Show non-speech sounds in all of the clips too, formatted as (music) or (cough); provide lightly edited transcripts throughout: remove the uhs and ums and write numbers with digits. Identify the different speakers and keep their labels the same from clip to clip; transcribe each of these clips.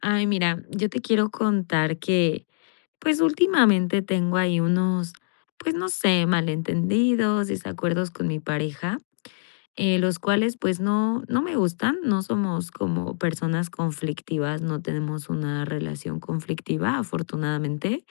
Speaker 1: Ay, mira, yo te quiero contar que, pues últimamente tengo ahí unos, pues no sé, malentendidos, desacuerdos con mi pareja, los cuales pues no, no me gustan, no somos como personas conflictivas, no tenemos una relación conflictiva, afortunadamente,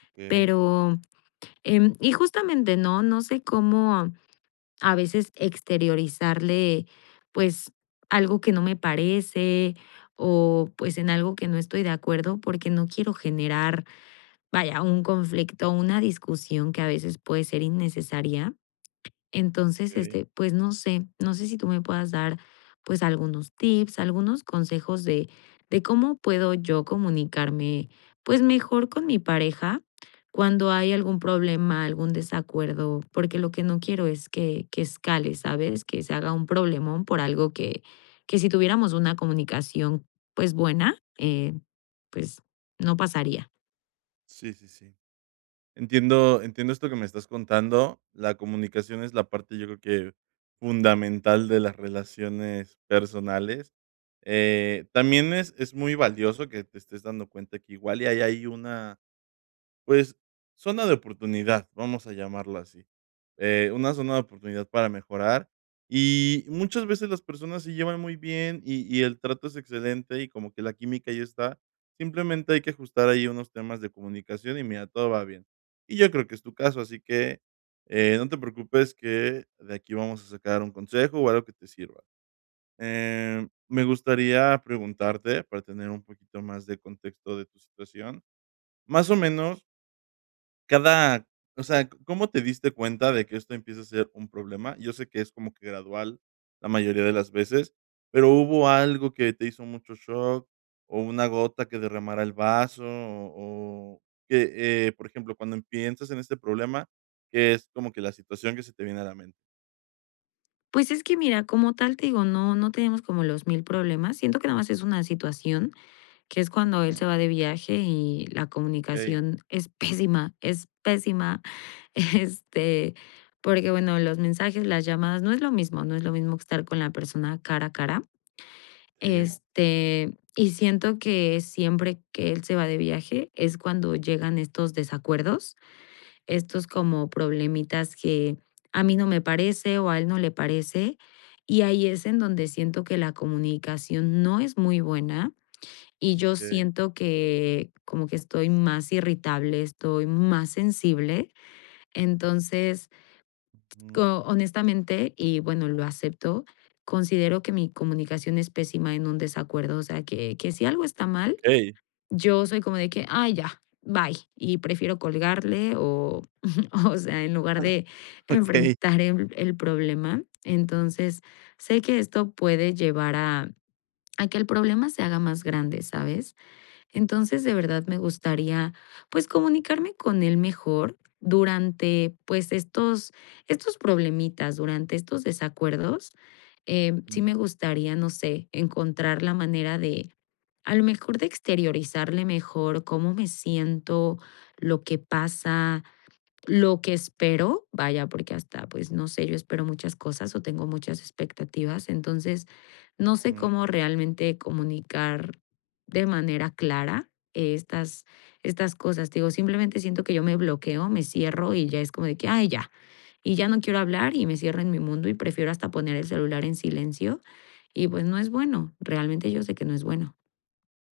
Speaker 2: Okey,
Speaker 1: pero, y justamente no, no sé cómo a veces exteriorizarle, pues, algo que no me parece o pues en algo que no estoy de acuerdo porque no quiero generar, vaya, un conflicto, una discusión que a veces puede ser innecesaria. Entonces,
Speaker 2: okey.
Speaker 1: este, pues no sé, no sé si tú me puedas dar, pues algunos tips, algunos consejos de cómo puedo yo comunicarme, pues mejor con mi pareja cuando hay algún problema, algún desacuerdo, porque lo que no quiero es que escale, ¿sabes? Que se haga un problemón por algo que si tuviéramos una comunicación, pues buena, pues no pasaría.
Speaker 2: Sí, sí, sí. Entiendo esto que me estás contando. La comunicación es la parte, yo creo que fundamental de las relaciones personales. También es muy valioso que te estés dando cuenta que igual y ahí hay una Pues, zona de oportunidad, vamos a llamarlo así. Una zona de oportunidad para mejorar, y muchas veces las personas se llevan muy bien, y el trato es excelente, y como que la química ya está, simplemente hay que ajustar ahí unos temas de comunicación y mira, todo va bien. Y yo creo que es tu caso, así que, no te preocupes que de aquí vamos a sacar un consejo o algo que te sirva. Em, me gustaría preguntarte, para tener un poquito más de contexto de tu situación, más o menos cada o sea, ¿cómo te diste cuenta de que esto empieza a ser un problema? Yo sé que es como que gradual la mayoría de las veces, pero ¿hubo algo que te hizo mucho shock, o una gota que derramara el vaso, o que, por ejemplo, cuando piensas en este problema, qué es como que la situación que se te viene a la mente?
Speaker 1: Pues es que mira, como tal te digo, no, no tenemos como los mil problemas. Siento que nada más es una situación que es cuando él
Speaker 2: Ujú.
Speaker 1: se va de viaje y la
Speaker 2: Okey.
Speaker 1: comunicación es pésima, es pésima. (laughs) Este, porque bueno, los mensajes, las llamadas, no es lo mismo, no es lo mismo que estar con la persona cara a cara.
Speaker 2: Sí.
Speaker 1: Este, y siento que siempre que él se va de viaje es cuando llegan estos desacuerdos, estos como problemitas que a mí no me parece o a él no le parece. Y ahí es en donde siento que la comunicación no es muy buena y yo
Speaker 2: Okey.
Speaker 1: siento que como que estoy más irritable, estoy más sensible. Entonces,
Speaker 2: Ujú.
Speaker 1: honestamente, y bueno, lo acepto, considero que mi comunicación es pésima en un desacuerdo. O sea, que si algo está mal,
Speaker 2: Okey,
Speaker 1: yo soy como de que, ay, ya, bye. Y prefiero colgarle o, (laughs) o sea, en lugar de
Speaker 2: okey.
Speaker 1: enfrentar el problema. Entonces, sé que esto puede llevar a que el problema se haga más grande, ¿sabes? Entonces, de verdad me gustaría, pues, comunicarme con él mejor durante, pues, estos problemitas, durante estos desacuerdos, sí me
Speaker 2: Mm.
Speaker 1: gustaría, no sé, encontrar la manera de, a lo mejor, de exteriorizarle mejor cómo me siento, lo que pasa, lo que espero, vaya, porque hasta, pues, no sé, yo espero muchas cosas o tengo muchas expectativas, entonces,
Speaker 2: (laughs)
Speaker 1: no sé
Speaker 2: Ujú.
Speaker 1: cómo realmente comunicar de manera clara eh, estas estas cosas. Te digo, simplemente siento que yo me bloqueo, me cierro y ya es como de que: "Ay, ya". Y ya no quiero hablar y me cierro en mi mundo y prefiero hasta poner el celular en silencio y, pues, no es bueno, realmente yo sé que no es bueno.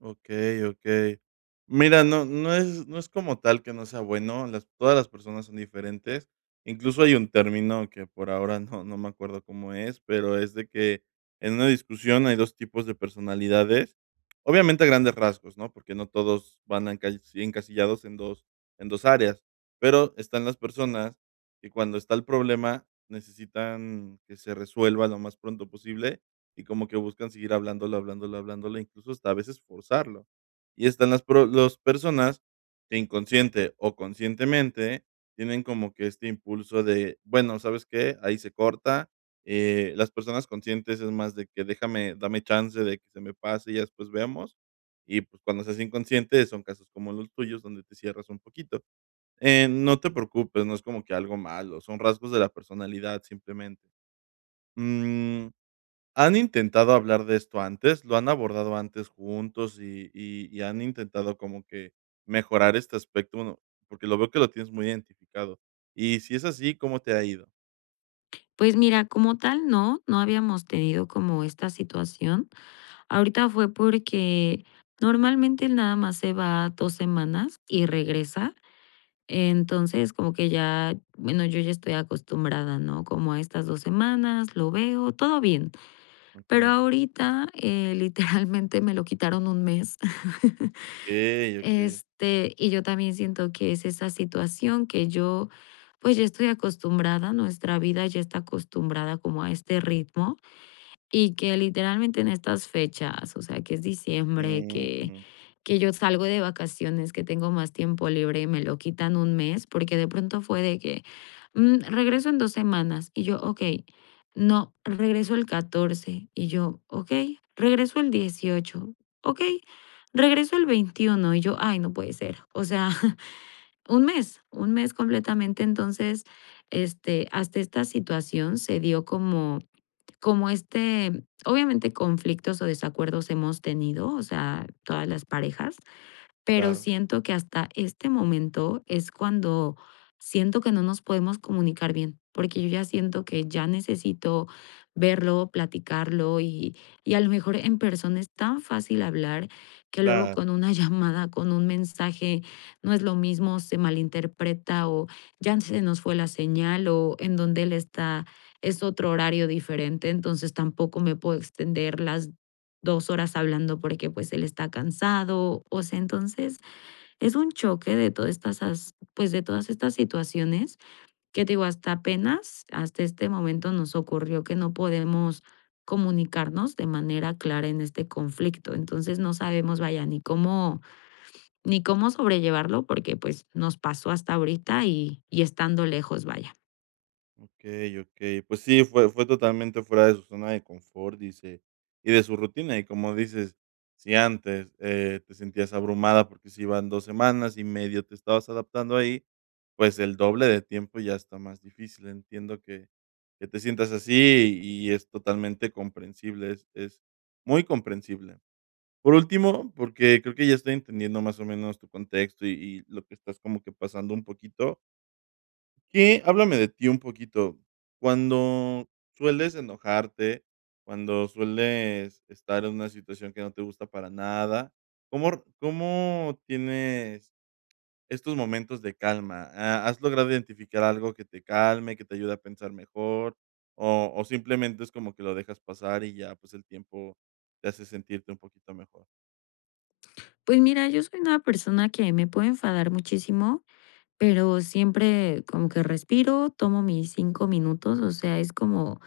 Speaker 2: Okey, okey. Mira, no es no es como tal que no sea bueno, las todas las personas son diferentes. Incluso hay un término que por ahora no me acuerdo cómo es, pero es de que en una discusión hay 2 tipos de personalidades, obviamente a grandes rasgos, ¿no? Porque no todos van a encasillados en 2 áreas, pero están las personas que cuando está el problema necesitan que se resuelva lo más pronto posible y como que buscan seguir hablándolo, hablándolo, hablándolo, incluso hasta a veces forzarlo. Y están las pro los personas que inconsciente o conscientemente tienen como que este impulso de, bueno, ¿sabes qué? Ahí se corta. Las personas conscientes es más de que déjame, dame chance de que se me pase y ya después vemos. Y pues cuando seas inconsciente son casos como los tuyos donde te cierras un poquito. No te preocupes, no es como que algo malo, son rasgos de la personalidad simplemente. Mm. ¿Han intentado hablar de esto antes? ¿Lo han abordado antes juntos y y han intentado como que mejorar este aspecto? Bueno, porque lo veo que lo tienes muy identificado. Y si es así, ¿cómo te ha ido?
Speaker 1: Pues mira, como tal, no, no habíamos tenido como esta situación. Ahorita fue porque normalmente él nada más se va 2 semanas y regresa. Entonces, como que ya, bueno, yo ya estoy acostumbrada, ¿no? Como a estas 2 semanas, lo veo, todo bien. Pero
Speaker 2: Okey,
Speaker 1: ahorita, (laughs) literalmente me lo quitaron 1 mes. (laughs)
Speaker 2: okey, okey.
Speaker 1: Este, y yo también siento que es esa situación que yo, pues, ya estoy acostumbrada, nuestra vida ya está acostumbrada como a este ritmo. Y que literalmente en estas fechas, o sea, que es diciembre, que
Speaker 2: Ujú.
Speaker 1: que yo salgo de vacaciones, que tengo más tiempo libre y me lo quitan 1 mes, porque de pronto fue de que, regreso en 2 semanas y yo, okey. No, regreso el 14 y yo, okey. Regreso el 18, okey. Regreso el 21 y yo, ay, no puede ser, o sea, (laughs) 1 mes, 1 mes completamente. Entonces, este, hasta esta situación se dio como como, obviamente conflictos o desacuerdos hemos tenido, o sea, todas las parejas, pero
Speaker 2: Claro,
Speaker 1: siento que hasta este momento es cuando siento que no nos podemos comunicar bien, porque yo ya siento que ya necesito verlo, platicarlo y a lo mejor en persona es tan fácil hablar que luego
Speaker 2: claro.
Speaker 1: con una (laughs) llamada, con un mensaje, no es lo mismo, se malinterpreta o ya se nos fue la señal o en donde él está es otro horario diferente, entonces tampoco me puedo extender las 2 horas hablando porque, pues, él está cansado. O sea, entonces es un choque de todas estas as pues, de todas estas situaciones que, te digo, hasta apenas, hasta este momento nos ocurrió que no podemos comunicarnos de manera clara en este conflicto. Entonces, no sabemos, vaya, ni cómo sobrellevarlo porque, pues, nos pasó hasta ahorita y estando lejos, vaya.
Speaker 2: Okey, okey. Pues sí, fue totalmente fuera de su zona de confort, dice, y de su rutina. Y como dices, si antes, te sentías abrumada porque si iban 2 semanas y medio te estabas adaptando ahí, pues el doble de tiempo ya está más difícil. Entiendo que te sientas así, y es totalmente comprensible, es muy comprensible. Por último, porque creo que ya estoy entendiendo más o menos tu contexto, y lo que estás como que pasando un poquito. ¿Qué? Háblame de ti un poquito. Cuando sueles enojarte, cuando sueles estar en una situación que no te gusta para nada, ¿ cómo tienes estos momentos de calma? ¿Ha Has logrado identificar algo que te calme, que te ayude a pensar mejor, o simplemente es como que lo dejas pasar y ya, pues, el tiempo te hace sentirte un poquito mejor?
Speaker 1: Pues mira, yo soy una persona que me puede enfadar muchísimo, pero siempre como que respiro, tomo mis 5 minutos, o sea, es como,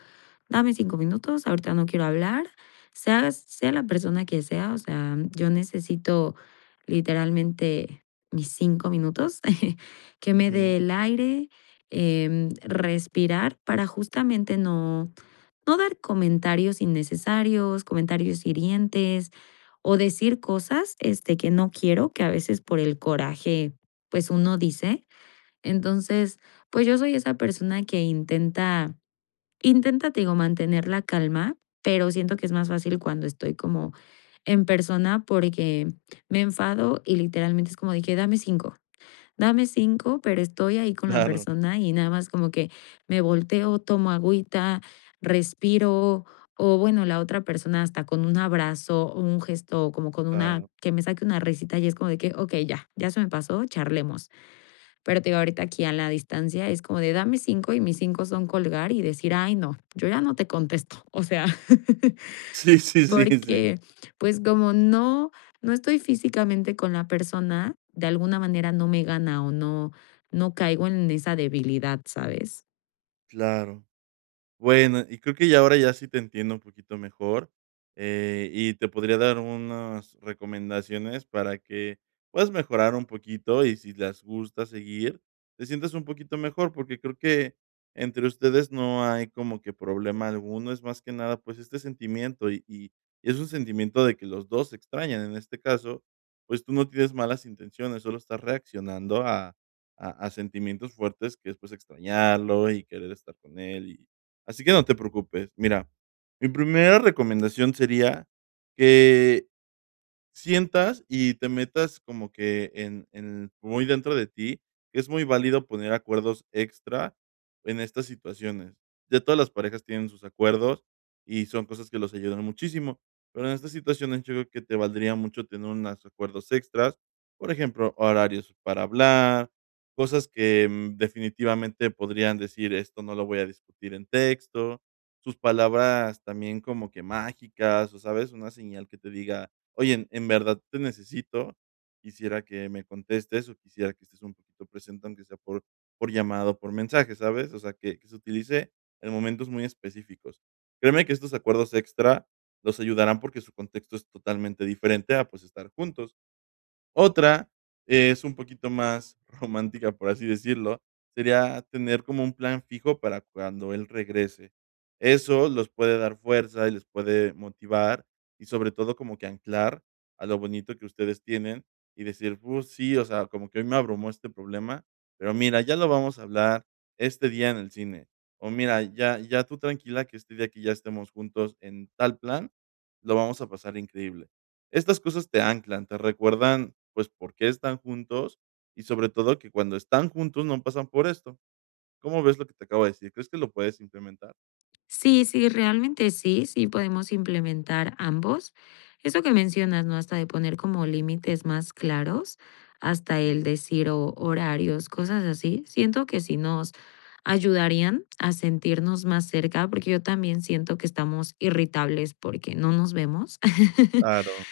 Speaker 1: dame 5 minutos, ahorita no quiero hablar, sea, sea la persona que sea, o sea, yo necesito literalmente mis 5 minutos, (laughs) que me
Speaker 2: Ujú.
Speaker 1: dé el
Speaker 2: (laughs)
Speaker 1: aire, respirar para justamente no, no dar comentarios innecesarios, comentarios hirientes o decir cosas este, que no quiero, que a veces por el coraje pues uno dice, entonces, pues yo soy esa persona que intenta, intenta, te digo, mantener la calma, pero siento que es más fácil cuando estoy como en persona porque me enfado y literalmente es como dije, dame cinco, pero estoy ahí con la
Speaker 2: Claro,
Speaker 1: persona y nada más como que me volteo, tomo agüita, respiro, o bueno, la otra persona hasta con un abrazo o un gesto, como con una,
Speaker 2: claro.
Speaker 1: que me saque una risita y es como de que, ok, ya, ya se me pasó, charlemos. Pero te digo, ahorita aquí a la distancia es como de dame 5 y mis 5 son colgar y decir: "Ay, no, yo ya no te contesto". O sea, (laughs)
Speaker 2: Sí, sí, sí, sí.
Speaker 1: porque, pues, como no no estoy físicamente con la persona, de alguna manera no me gana o no no caigo en esa debilidad, ¿sabes?
Speaker 2: Claro. Bueno, y creo que ya ahora ya sí te entiendo un poquito mejor, y te podría dar unas recomendaciones para que puedas mejorar un poquito y si las gusta seguir, te sientas un poquito mejor, porque creo que entre ustedes no hay como que problema alguno, es más que nada, pues, este sentimiento y y es un sentimiento de que los 2 se extrañan. En este caso, pues, tú no tienes malas intenciones, solo estás reaccionando a a sentimientos fuertes que es, pues, extrañarlo y querer estar con él. Así que no te preocupes. Mira, mi primera recomendación sería que sientas y te metas como que en muy dentro de ti, que es muy válido poner acuerdos extra en estas situaciones. Ya todas las parejas tienen sus acuerdos y son cosas que los ayudan muchísimo, pero en estas situaciones yo creo que te valdría mucho tener unos acuerdos extras, por ejemplo, horarios para hablar, cosas que, definitivamente podrían decir: "Esto no lo voy a discutir en texto", sus palabras también como que mágicas, o, ¿sabes? Una señal que te diga: oye, en verdad te necesito, quisiera que me contestes o quisiera que estés un poquito presente, aunque sea por llamado, por mensaje, ¿sabes? O sea, que se utilice en momentos muy específicos. Créeme que estos acuerdos extra los ayudarán porque su contexto es totalmente diferente a, pues, estar juntos. Otra es un poquito más (laughs) romántica, por así decirlo, sería tener como un plan fijo para cuando él regrese. Eso los puede dar fuerza y les puede motivar y sobre todo como que anclar a lo bonito que ustedes tienen y decir, pues sí, o sea, como que hoy me abrumó este problema, pero mira, ya lo vamos a hablar este día en el cine. O mira, ya tú tranquila que este día que ya estemos juntos en tal plan, lo vamos a pasar increíble. Estas cosas te anclan, te recuerdan, pues, por qué están juntos y, sobre todo, que cuando están juntos no pasan por esto. ¿Cómo ves lo que te acabo de decir? ¿Crees que lo puedes implementar?
Speaker 1: Sí, sí, realmente sí, sí podemos implementar ambos. Eso que mencionas, ¿no? Hasta de poner como límites más claros, hasta el
Speaker 2: Sí,
Speaker 1: decir o horarios, cosas así. Siento que sí nos ayudarían a sentirnos más cerca, porque yo también siento que estamos irritables porque no nos vemos. (laughs)
Speaker 2: claro.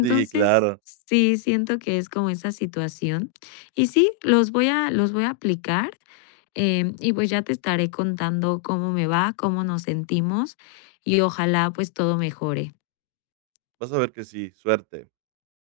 Speaker 2: Sí, claro.
Speaker 1: sí, siento que es como esa situación. Y sí, los voy a aplicar. Y pues ya te estaré contando cómo me va, cómo nos sentimos y ojalá pues todo mejore.
Speaker 2: Vas a ver que sí, suerte.